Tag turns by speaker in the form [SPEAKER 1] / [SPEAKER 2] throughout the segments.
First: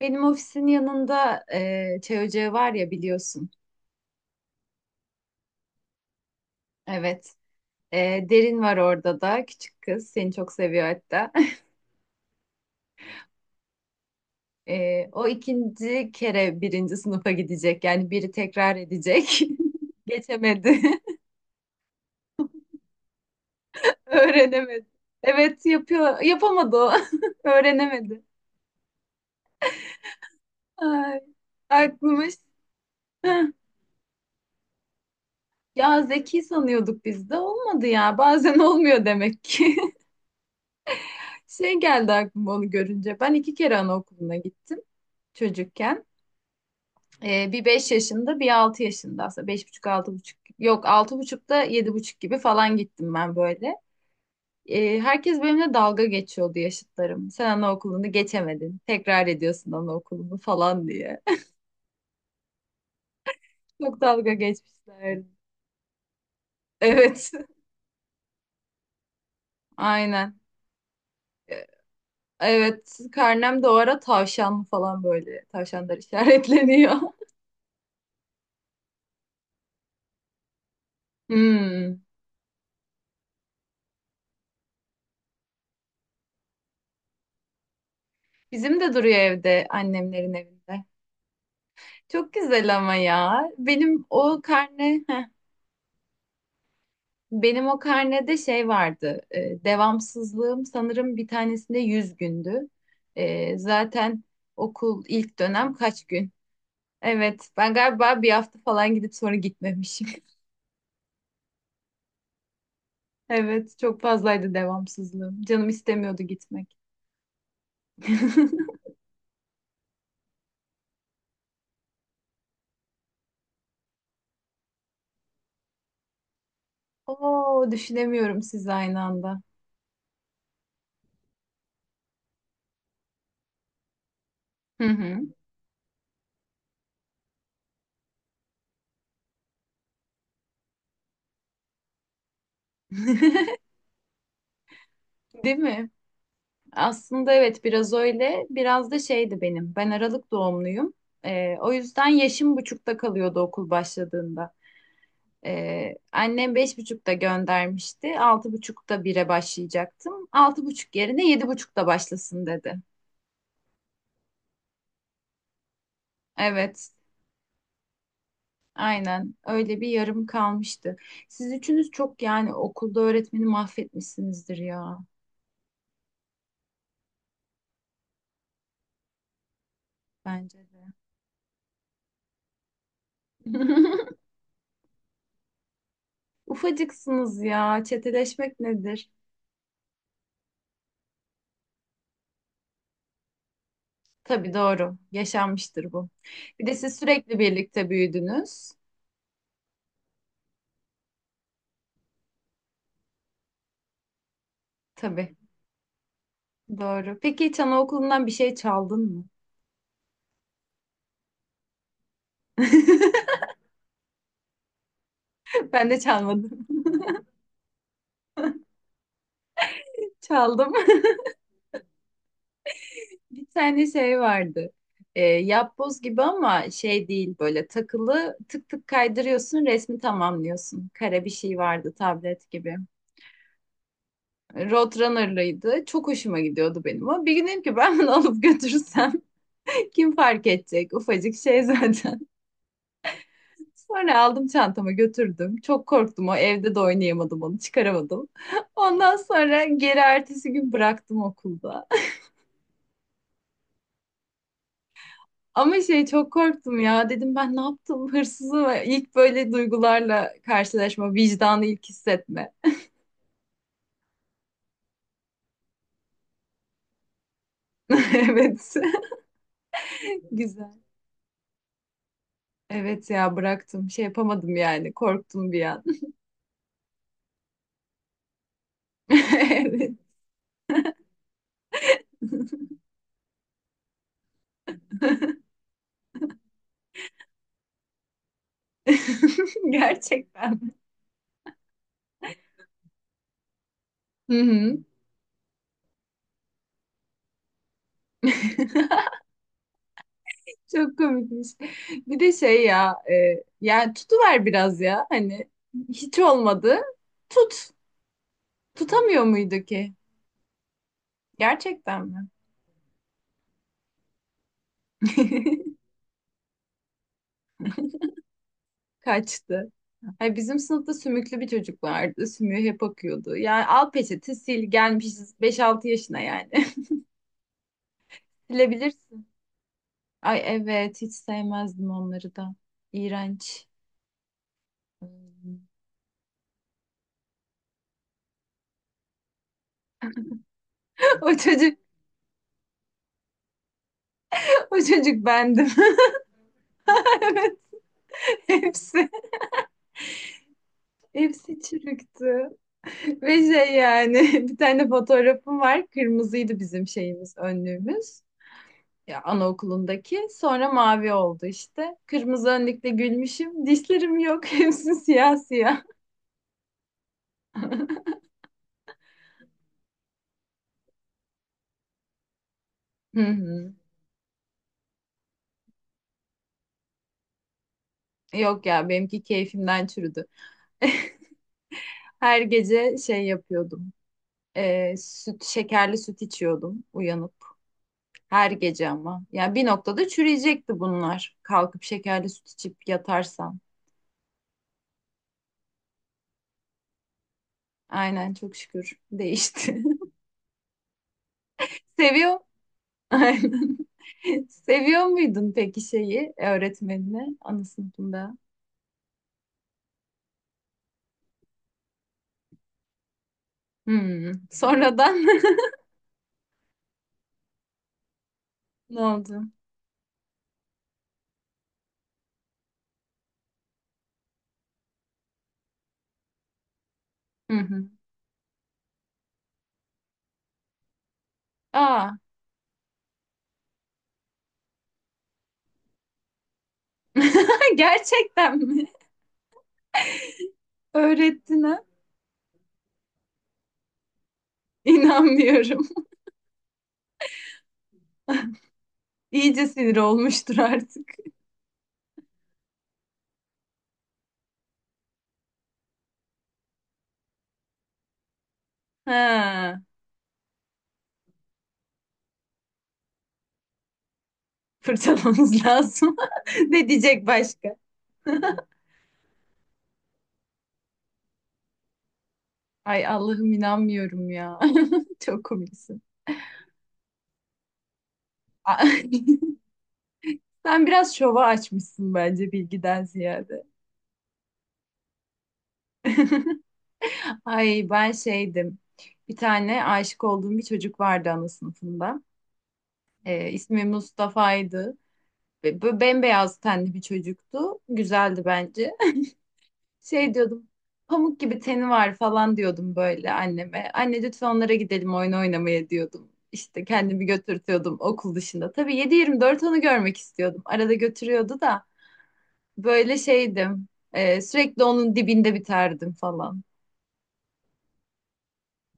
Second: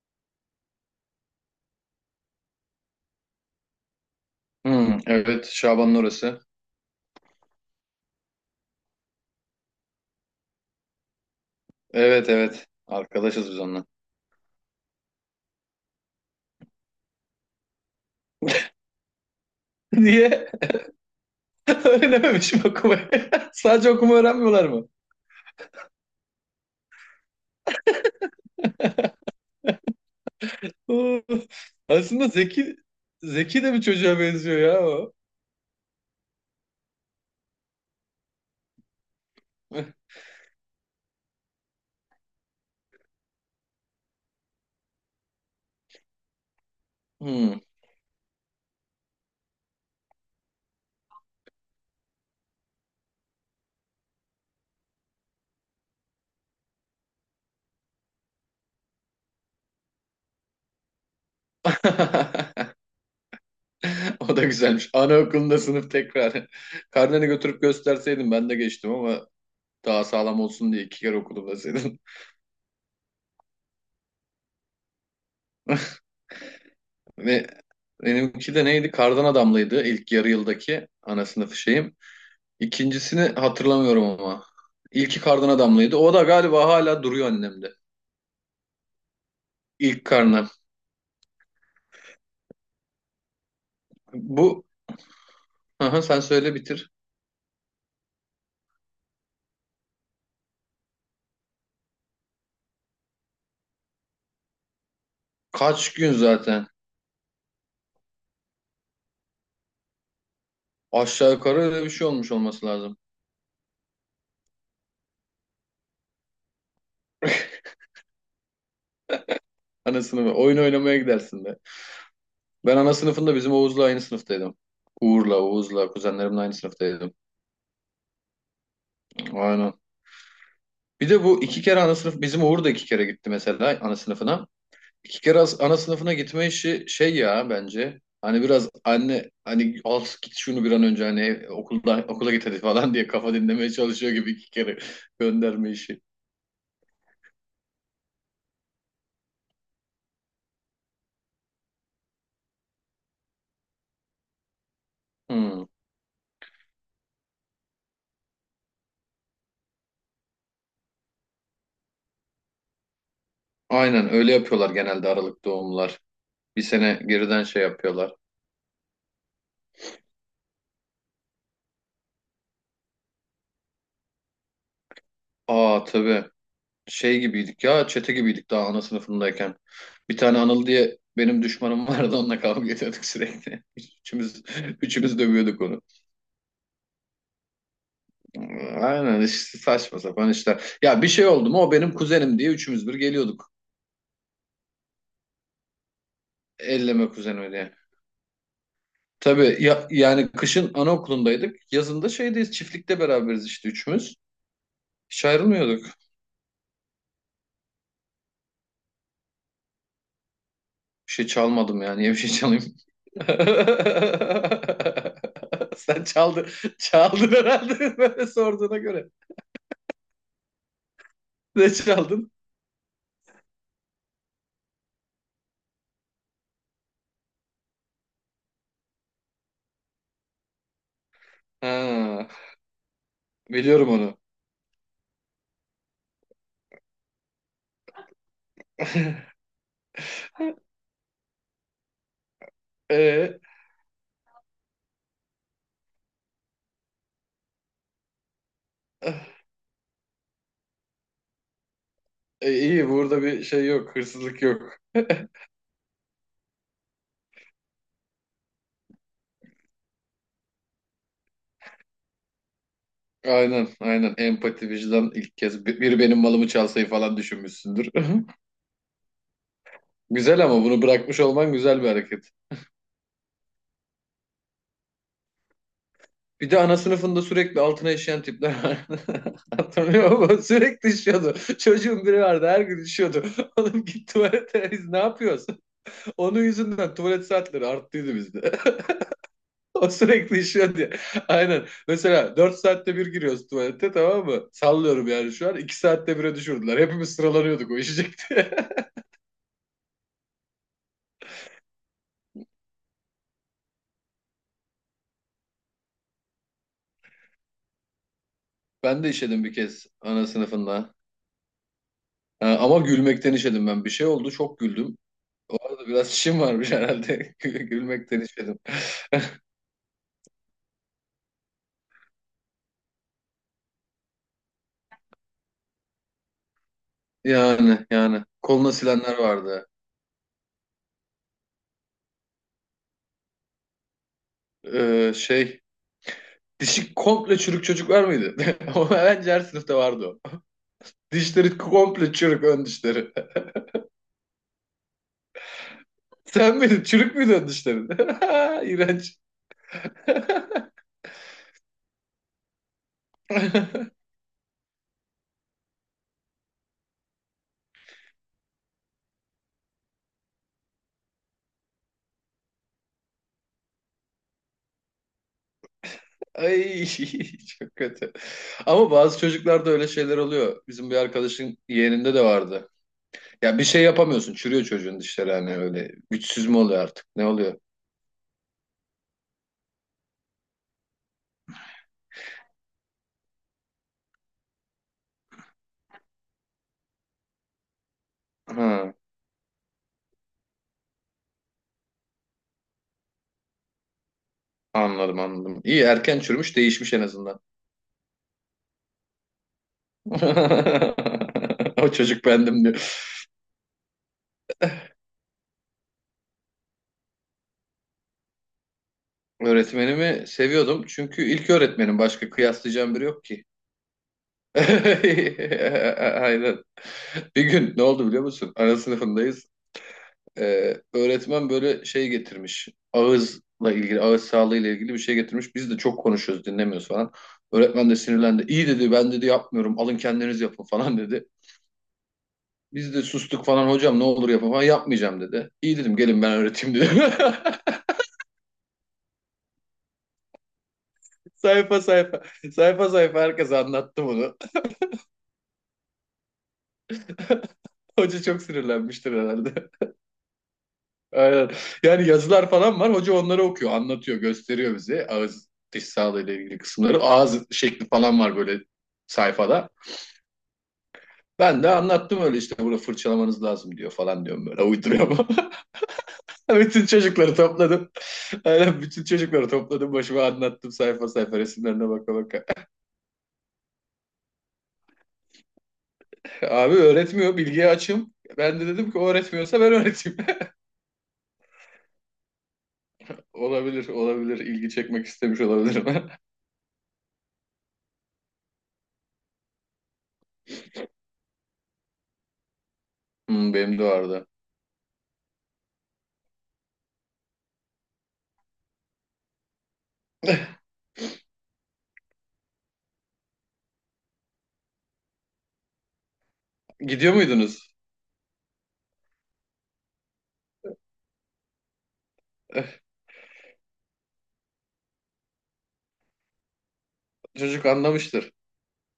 [SPEAKER 1] Benim ofisin yanında çay ocağı var ya biliyorsun.
[SPEAKER 2] Hmm, evet Şaban'ın orası.
[SPEAKER 1] Evet. Derin var orada da. Küçük kız. Seni çok seviyor hatta.
[SPEAKER 2] Evet evet. Arkadaşız biz onunla.
[SPEAKER 1] O ikinci kere birinci sınıfa gidecek. Yani biri tekrar edecek.
[SPEAKER 2] Niye?
[SPEAKER 1] Geçemedi.
[SPEAKER 2] Öğrenememiş mi okumayı? Sadece okuma öğrenmiyorlar
[SPEAKER 1] Öğrenemedi.
[SPEAKER 2] mı?
[SPEAKER 1] Evet yapıyor. Yapamadı o. Öğrenemedi. Ay,
[SPEAKER 2] Oo, aslında
[SPEAKER 1] aklımız.
[SPEAKER 2] zeki
[SPEAKER 1] Heh.
[SPEAKER 2] zeki de bir çocuğa benziyor ya o.
[SPEAKER 1] Ya zeki sanıyorduk biz de. Olmadı ya. Bazen olmuyor demek ki. Şey geldi aklıma onu görünce. Ben iki kere anaokuluna gittim çocukken.
[SPEAKER 2] Hmm.
[SPEAKER 1] Bir 5 yaşında bir 6 yaşında aslında beş buçuk altı buçuk yok altı buçukta yedi buçuk gibi falan gittim ben böyle. Herkes benimle dalga geçiyordu yaşıtlarım. Sen anaokulunu geçemedin. Tekrar ediyorsun anaokulunu falan diye. Çok dalga
[SPEAKER 2] O da güzelmiş.
[SPEAKER 1] geçmişler.
[SPEAKER 2] Anaokulunda sınıf tekrar. Karneni
[SPEAKER 1] Evet.
[SPEAKER 2] götürüp gösterseydim ben de geçtim ama daha sağlam
[SPEAKER 1] Aynen.
[SPEAKER 2] olsun diye iki kere okudum
[SPEAKER 1] Ee,
[SPEAKER 2] deseydim.
[SPEAKER 1] Evet. Karnem de o ara tavşan falan böyle. Tavşanlar işaretleniyor.
[SPEAKER 2] Ve benimki de neydi? Kardan adamlıydı ilk yarı yıldaki ana sınıfı şeyim.
[SPEAKER 1] Hmm.
[SPEAKER 2] İkincisini hatırlamıyorum ama. İlki kardan adamlıydı. O da galiba hala duruyor annemde.
[SPEAKER 1] Bizim de duruyor evde
[SPEAKER 2] İlk
[SPEAKER 1] annemlerin
[SPEAKER 2] karnı.
[SPEAKER 1] evinde. Çok güzel ama ya. Benim o
[SPEAKER 2] Bu
[SPEAKER 1] karne
[SPEAKER 2] Aha, sen söyle bitir.
[SPEAKER 1] benim o karnede şey vardı. Devamsızlığım sanırım bir tanesinde 100 gündü. Zaten okul ilk dönem
[SPEAKER 2] Kaç
[SPEAKER 1] kaç
[SPEAKER 2] gün
[SPEAKER 1] gün?
[SPEAKER 2] zaten.
[SPEAKER 1] Evet, ben galiba bir hafta falan gidip sonra gitmemişim.
[SPEAKER 2] Aşağı yukarı öyle bir şey olmuş olması lazım.
[SPEAKER 1] Evet, çok fazlaydı devamsızlığım. Canım istemiyordu gitmek.
[SPEAKER 2] Ana sınıfı. Oyun oynamaya gidersin de. Ben ana sınıfında bizim Oğuz'la aynı sınıftaydım. Uğur'la, Oğuz'la, kuzenlerimle aynı sınıftaydım.
[SPEAKER 1] Oo, düşünemiyorum siz aynı anda.
[SPEAKER 2] Aynen. Bir de bu iki kere ana sınıf, bizim Uğur da iki kere gitti mesela ana sınıfına.
[SPEAKER 1] Hı hı.
[SPEAKER 2] Ana sınıfına gitme işi şey ya bence. Hani biraz anne hani al git şunu bir an önce hani okulda okula git hadi falan diye kafa dinlemeye çalışıyor gibi iki kere
[SPEAKER 1] Değil
[SPEAKER 2] gönderme
[SPEAKER 1] mi?
[SPEAKER 2] işi.
[SPEAKER 1] Aslında evet biraz öyle. Biraz da şeydi benim. Ben Aralık doğumluyum. O yüzden yaşım buçukta kalıyordu okul başladığında.
[SPEAKER 2] Hmm.
[SPEAKER 1] Annem beş buçukta göndermişti. Altı buçukta bire başlayacaktım. Altı buçuk yerine yedi buçukta başlasın dedi.
[SPEAKER 2] Aynen öyle yapıyorlar genelde Aralık doğumlar. Bir
[SPEAKER 1] Evet,
[SPEAKER 2] sene geriden şey yapıyorlar.
[SPEAKER 1] aynen öyle bir yarım kalmıştı. Siz üçünüz çok yani okulda öğretmeni mahvetmişsinizdir ya,
[SPEAKER 2] Aa tabii şey gibiydik ya çete gibiydik daha ana sınıfındayken. Bir tane
[SPEAKER 1] bence
[SPEAKER 2] Anıl
[SPEAKER 1] de.
[SPEAKER 2] diye benim düşmanım vardı onunla kavga ediyorduk sürekli. Üçümüz, üçümüz dövüyorduk onu.
[SPEAKER 1] Ufacıksınız ya. Çeteleşmek nedir?
[SPEAKER 2] Aynen işte saçma sapan işler. Ya bir şey oldu mu o benim kuzenim diye üçümüz bir geliyorduk.
[SPEAKER 1] Tabii doğru. Yaşanmıştır bu. Bir de siz
[SPEAKER 2] Elleme
[SPEAKER 1] sürekli
[SPEAKER 2] kuzenimi diye.
[SPEAKER 1] birlikte büyüdünüz.
[SPEAKER 2] Tabii ya, yani kışın anaokulundaydık. Yazında şeydeyiz çiftlikte beraberiz işte üçümüz. Hiç
[SPEAKER 1] Tabii
[SPEAKER 2] ayrılmıyorduk.
[SPEAKER 1] doğru. Peki hiç anaokulundan bir şey çaldın mı?
[SPEAKER 2] Bir şey çalmadım yani. Niye bir şey çalayım?
[SPEAKER 1] Ben de
[SPEAKER 2] Sen çaldın.
[SPEAKER 1] çalmadım.
[SPEAKER 2] Çaldın herhalde böyle sorduğuna göre.
[SPEAKER 1] Çaldım.
[SPEAKER 2] Ne çaldın?
[SPEAKER 1] Bir tane şey vardı. Yapboz gibi ama şey değil, böyle takılı tık tık kaydırıyorsun, resmi tamamlıyorsun. Kare bir şey vardı,
[SPEAKER 2] Ha,
[SPEAKER 1] tablet gibi.
[SPEAKER 2] biliyorum onu.
[SPEAKER 1] Roadrunner'lıydı. Çok hoşuma gidiyordu benim o. Bir gün dedim ki ben bunu alıp götürürsem kim fark edecek? Ufacık şey zaten.
[SPEAKER 2] Ee,
[SPEAKER 1] Sonra aldım, çantama götürdüm. Çok korktum, o evde de oynayamadım, onu çıkaramadım. Ondan
[SPEAKER 2] ah,
[SPEAKER 1] sonra geri ertesi gün bıraktım okulda.
[SPEAKER 2] iyi burada bir şey yok. Hırsızlık yok.
[SPEAKER 1] Ama şey çok korktum ya. Dedim, ben ne yaptım, hırsızı mı? İlk böyle duygularla karşılaşma, vicdanı ilk hissetme.
[SPEAKER 2] Aynen, aynen. Empati, vicdan ilk kez. Biri benim malımı çalsayı falan düşünmüşsündür.
[SPEAKER 1] Evet.
[SPEAKER 2] Güzel ama
[SPEAKER 1] Güzel.
[SPEAKER 2] bunu bırakmış olman güzel bir hareket.
[SPEAKER 1] Evet ya, bıraktım. Şey yapamadım yani. Korktum bir an.
[SPEAKER 2] Bir de ana sınıfında sürekli altına işeyen tipler vardı.
[SPEAKER 1] Evet.
[SPEAKER 2] Hatırlıyor musun? Sürekli işiyordu. Çocuğun biri vardı her gün işiyordu. Oğlum git tuvalete biz ne yapıyorsun? Onun yüzünden tuvalet saatleri arttıydı bizde. O sürekli
[SPEAKER 1] Gerçekten.
[SPEAKER 2] işiyordu ya. Aynen. Mesela 4 saatte bir giriyoruz tuvalete tamam
[SPEAKER 1] Hı
[SPEAKER 2] mı?
[SPEAKER 1] hı.
[SPEAKER 2] Sallıyorum yani şu an. İki saatte bire düşürdüler. Hepimiz sıralanıyorduk o işecekti.
[SPEAKER 1] Çok komikmiş. Bir de şey ya, yani tutuver biraz ya. Hani hiç olmadı. Tut.
[SPEAKER 2] Ben de
[SPEAKER 1] Tutamıyor
[SPEAKER 2] işedim bir
[SPEAKER 1] muydu
[SPEAKER 2] kez
[SPEAKER 1] ki?
[SPEAKER 2] ana sınıfında.
[SPEAKER 1] Gerçekten mi?
[SPEAKER 2] Ha, ama gülmekten işedim ben. Bir şey oldu çok güldüm. Orada biraz işim varmış herhalde. Gülmekten işedim.
[SPEAKER 1] Kaçtı. Ay, bizim sınıfta sümüklü bir çocuk vardı. Sümüğü hep akıyordu. Yani al peçete sil, gelmişiz beş altı yaşına yani.
[SPEAKER 2] Yani yani. Koluna silenler
[SPEAKER 1] Silebilirsin.
[SPEAKER 2] vardı.
[SPEAKER 1] Ay evet, hiç sevmezdim onları da. İğrenç.
[SPEAKER 2] Ee, şey Dişi komple çürük çocuklar mıydı? Ama bence her sınıfta vardı o.
[SPEAKER 1] O
[SPEAKER 2] Dişleri
[SPEAKER 1] çocuk,
[SPEAKER 2] komple çürük ön dişleri.
[SPEAKER 1] O çocuk bendim.
[SPEAKER 2] Sen miydin? Çürük müydü ön
[SPEAKER 1] Evet,
[SPEAKER 2] dişlerin?
[SPEAKER 1] hepsi,
[SPEAKER 2] İğrenç.
[SPEAKER 1] hepsi çürüktü. Ve şey yani bir tane fotoğrafım var. Kırmızıydı bizim şeyimiz, önlüğümüz. Ya anaokulundaki. Sonra mavi oldu işte. Kırmızı önlükle gülmüşüm. Dişlerim yok. Hepsi siyah siyah.
[SPEAKER 2] Ay çok kötü. Ama bazı çocuklarda öyle şeyler oluyor. Bizim bir arkadaşın yeğeninde de vardı.
[SPEAKER 1] Hı
[SPEAKER 2] Ya bir
[SPEAKER 1] hı.
[SPEAKER 2] şey yapamıyorsun. Çürüyor çocuğun dişleri hani öyle. Güçsüz mü oluyor artık? Ne oluyor?
[SPEAKER 1] Yok ya, benimki keyfimden çürüdü. Her gece şey yapıyordum. Şekerli süt içiyordum uyanıp. Her gece
[SPEAKER 2] Ha,
[SPEAKER 1] ama. Ya bir noktada çürüyecekti bunlar. Kalkıp şekerli süt içip yatarsam.
[SPEAKER 2] anladım anladım. İyi erken çürümüş değişmiş en azından.
[SPEAKER 1] Aynen, çok şükür değişti.
[SPEAKER 2] O çocuk
[SPEAKER 1] Seviyor.
[SPEAKER 2] bendim diyor.
[SPEAKER 1] Aynen. Seviyor muydun peki şeyi, öğretmenini ana sınıfında?
[SPEAKER 2] Öğretmenimi seviyordum. Çünkü ilk öğretmenim. Başka kıyaslayacağım biri yok ki.
[SPEAKER 1] Hmm. Sonradan
[SPEAKER 2] Aynen. Bir gün ne oldu biliyor musun? Ana
[SPEAKER 1] ne oldu?
[SPEAKER 2] sınıfındayız. Öğretmen böyle şey getirmiş. Ağızla ilgili, ağız sağlığıyla ilgili bir şey getirmiş. Biz de çok konuşuyoruz, dinlemiyoruz falan.
[SPEAKER 1] Hı hı.
[SPEAKER 2] Öğretmen de sinirlendi. İyi dedi, ben dedi yapmıyorum. Alın kendiniz yapın falan dedi.
[SPEAKER 1] Aa.
[SPEAKER 2] Biz de sustuk falan hocam ne olur yapın falan yapmayacağım dedi. İyi dedim gelin ben öğreteyim dedim.
[SPEAKER 1] Gerçekten mi? Öğrettin
[SPEAKER 2] Sayfa
[SPEAKER 1] ha?
[SPEAKER 2] sayfa. Sayfa sayfa herkes anlattı bunu.
[SPEAKER 1] İnanmıyorum.
[SPEAKER 2] Hoca çok sinirlenmiştir
[SPEAKER 1] İyice
[SPEAKER 2] herhalde.
[SPEAKER 1] sinir olmuştur artık.
[SPEAKER 2] Aynen. Yani yazılar falan var. Hoca onları okuyor, anlatıyor, gösteriyor bize. Ağız, diş sağlığıyla ilgili kısımları. Ağız şekli falan var böyle sayfada.
[SPEAKER 1] Ha,
[SPEAKER 2] Ben de anlattım öyle işte bunu fırçalamanız lazım diyor falan diyorum böyle uyduruyorum.
[SPEAKER 1] fırçalamamız lazım.
[SPEAKER 2] Bütün
[SPEAKER 1] Ne diyecek
[SPEAKER 2] çocukları
[SPEAKER 1] başka?
[SPEAKER 2] topladım. Aynen bütün çocukları topladım başıma anlattım sayfa sayfa resimlerine baka baka.
[SPEAKER 1] Ay Allah'ım, inanmıyorum ya. Çok komiksin.
[SPEAKER 2] Abi öğretmiyor bilgiye açım. Ben de
[SPEAKER 1] A-
[SPEAKER 2] dedim ki o öğretmiyorsa ben öğreteyim.
[SPEAKER 1] Sen biraz şova açmışsın bence, bilgiden ziyade.
[SPEAKER 2] Olabilir ilgi çekmek istemiş olabilirim.
[SPEAKER 1] Ay ben şeydim. Bir tane aşık olduğum bir çocuk vardı ana sınıfında.
[SPEAKER 2] Hmm, benim
[SPEAKER 1] İsmi
[SPEAKER 2] de vardı.
[SPEAKER 1] Mustafa'ydı. Ve böyle bembeyaz tenli bir çocuktu. Güzeldi bence. Şey diyordum. Pamuk gibi teni var falan diyordum böyle anneme. Anne lütfen onlara gidelim oyun oynamaya diyordum. İşte
[SPEAKER 2] Gidiyor
[SPEAKER 1] kendimi
[SPEAKER 2] muydunuz?
[SPEAKER 1] götürtüyordum okul dışında. Tabii 7/24 onu görmek istiyordum. Arada götürüyordu da böyle şeydim. Sürekli onun dibinde biterdim falan.
[SPEAKER 2] Çocuk anlamıştır.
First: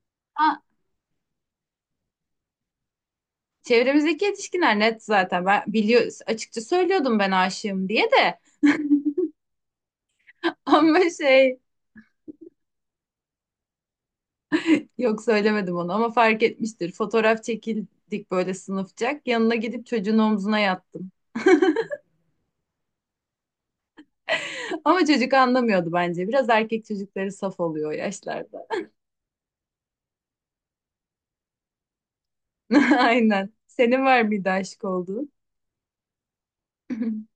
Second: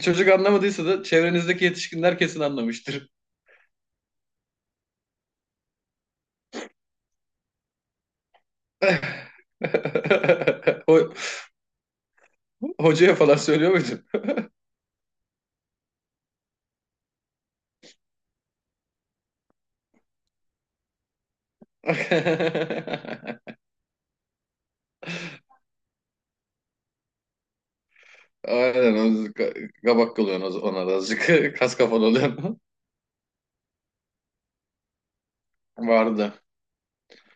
[SPEAKER 2] Çocuk
[SPEAKER 1] Ha,
[SPEAKER 2] anlamadıysa da çevrenizdeki yetişkinler kesin anlamıştır.
[SPEAKER 1] çevremizdeki yetişkinler net zaten. Ben biliyor, açıkça söylüyordum ben aşığım diye de. Ama
[SPEAKER 2] Ho-
[SPEAKER 1] şey,
[SPEAKER 2] Hocaya falan söylüyor muydunuz?
[SPEAKER 1] yok söylemedim onu, ama fark etmiştir. Fotoğraf çekildik böyle sınıfçak. Yanına gidip çocuğun omzuna yattım. Ama çocuk anlamıyordu bence. Biraz erkek çocukları saf oluyor o yaşlarda.
[SPEAKER 2] Aynen o kabak kalıyorsun ona da azıcık. Kas kafalı oluyorsun.
[SPEAKER 1] Aynen. Senin var mıydı aşık olduğun?
[SPEAKER 2] Vardı.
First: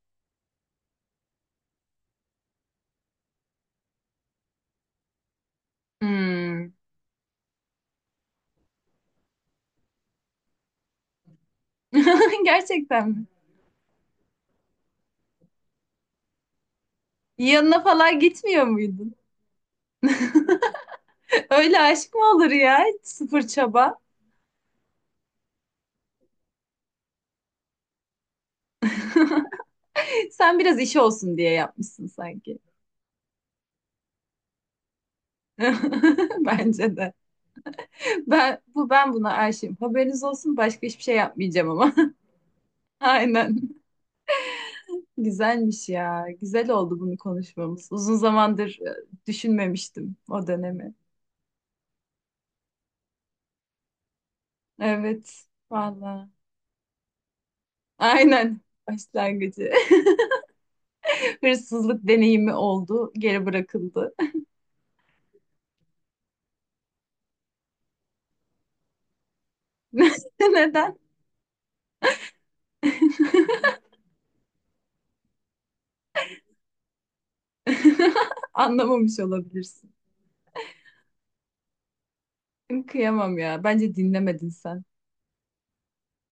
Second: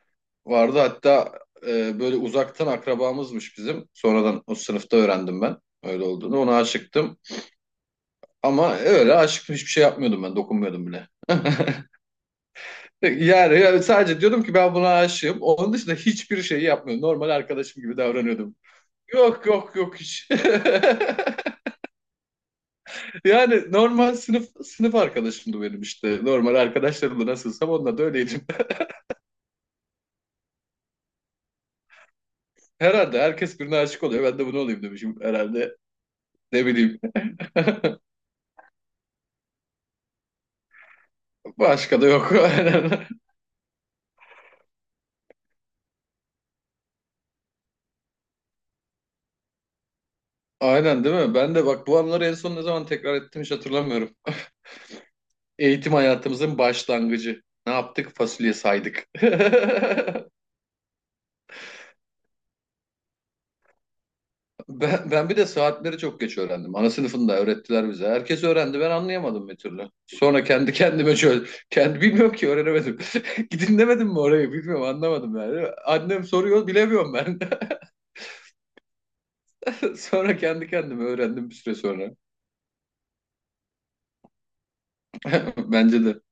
[SPEAKER 2] Vardı hatta böyle uzaktan akrabamızmış bizim. Sonradan o sınıfta öğrendim ben öyle olduğunu. Ona
[SPEAKER 1] Hmm.
[SPEAKER 2] aşıktım. Ama öyle aşıktım hiçbir şey yapmıyordum ben. Dokunmuyordum bile.
[SPEAKER 1] Gerçekten mi?
[SPEAKER 2] Yani, yani sadece diyordum ki ben buna aşığım. Onun dışında hiçbir şey yapmıyordum. Normal
[SPEAKER 1] Yanına
[SPEAKER 2] arkadaşım gibi
[SPEAKER 1] falan
[SPEAKER 2] davranıyordum.
[SPEAKER 1] gitmiyor muydun?
[SPEAKER 2] Yok yok yok hiç.
[SPEAKER 1] Öyle aşk mı olur ya? Hiç. Sıfır
[SPEAKER 2] Yani
[SPEAKER 1] çaba.
[SPEAKER 2] normal sınıf arkadaşımdı benim işte. Normal arkadaşlarımla nasılsam onunla da öyleydim.
[SPEAKER 1] Sen biraz iş olsun diye yapmışsın sanki.
[SPEAKER 2] Herhalde herkes birine aşık oluyor. Ben de bunu olayım demişim herhalde. Ne
[SPEAKER 1] Bence
[SPEAKER 2] bileyim.
[SPEAKER 1] de. Ben buna aşığım. Haberiniz olsun, başka hiçbir şey yapmayacağım ama.
[SPEAKER 2] Başka da yok. Aynen.
[SPEAKER 1] Aynen. Güzelmiş ya. Güzel oldu bunu konuşmamız. Uzun zamandır düşünmemiştim o dönemi.
[SPEAKER 2] Aynen değil mi? Ben de bak bu anları en son ne zaman tekrar ettim hiç hatırlamıyorum.
[SPEAKER 1] Evet,
[SPEAKER 2] Eğitim
[SPEAKER 1] valla.
[SPEAKER 2] hayatımızın başlangıcı. Ne yaptık? Fasulye
[SPEAKER 1] Aynen
[SPEAKER 2] saydık.
[SPEAKER 1] başlangıcı. Hırsızlık deneyimi oldu, geri bırakıldı.
[SPEAKER 2] Ben bir de saatleri çok geç öğrendim. Ana sınıfında öğrettiler bize. Herkes öğrendi. Ben anlayamadım bir türlü. Sonra kendi
[SPEAKER 1] Neden?
[SPEAKER 2] kendime şöyle... Kendi bilmiyorum ki öğrenemedim. Dinlemedim mi orayı? Bilmiyorum anlamadım yani. Annem soruyor bilemiyorum ben.
[SPEAKER 1] Anlamamış olabilirsin.
[SPEAKER 2] Sonra kendi kendime öğrendim bir süre sonra.
[SPEAKER 1] Kıyamam ya. Bence dinlemedin sen.
[SPEAKER 2] Bence de.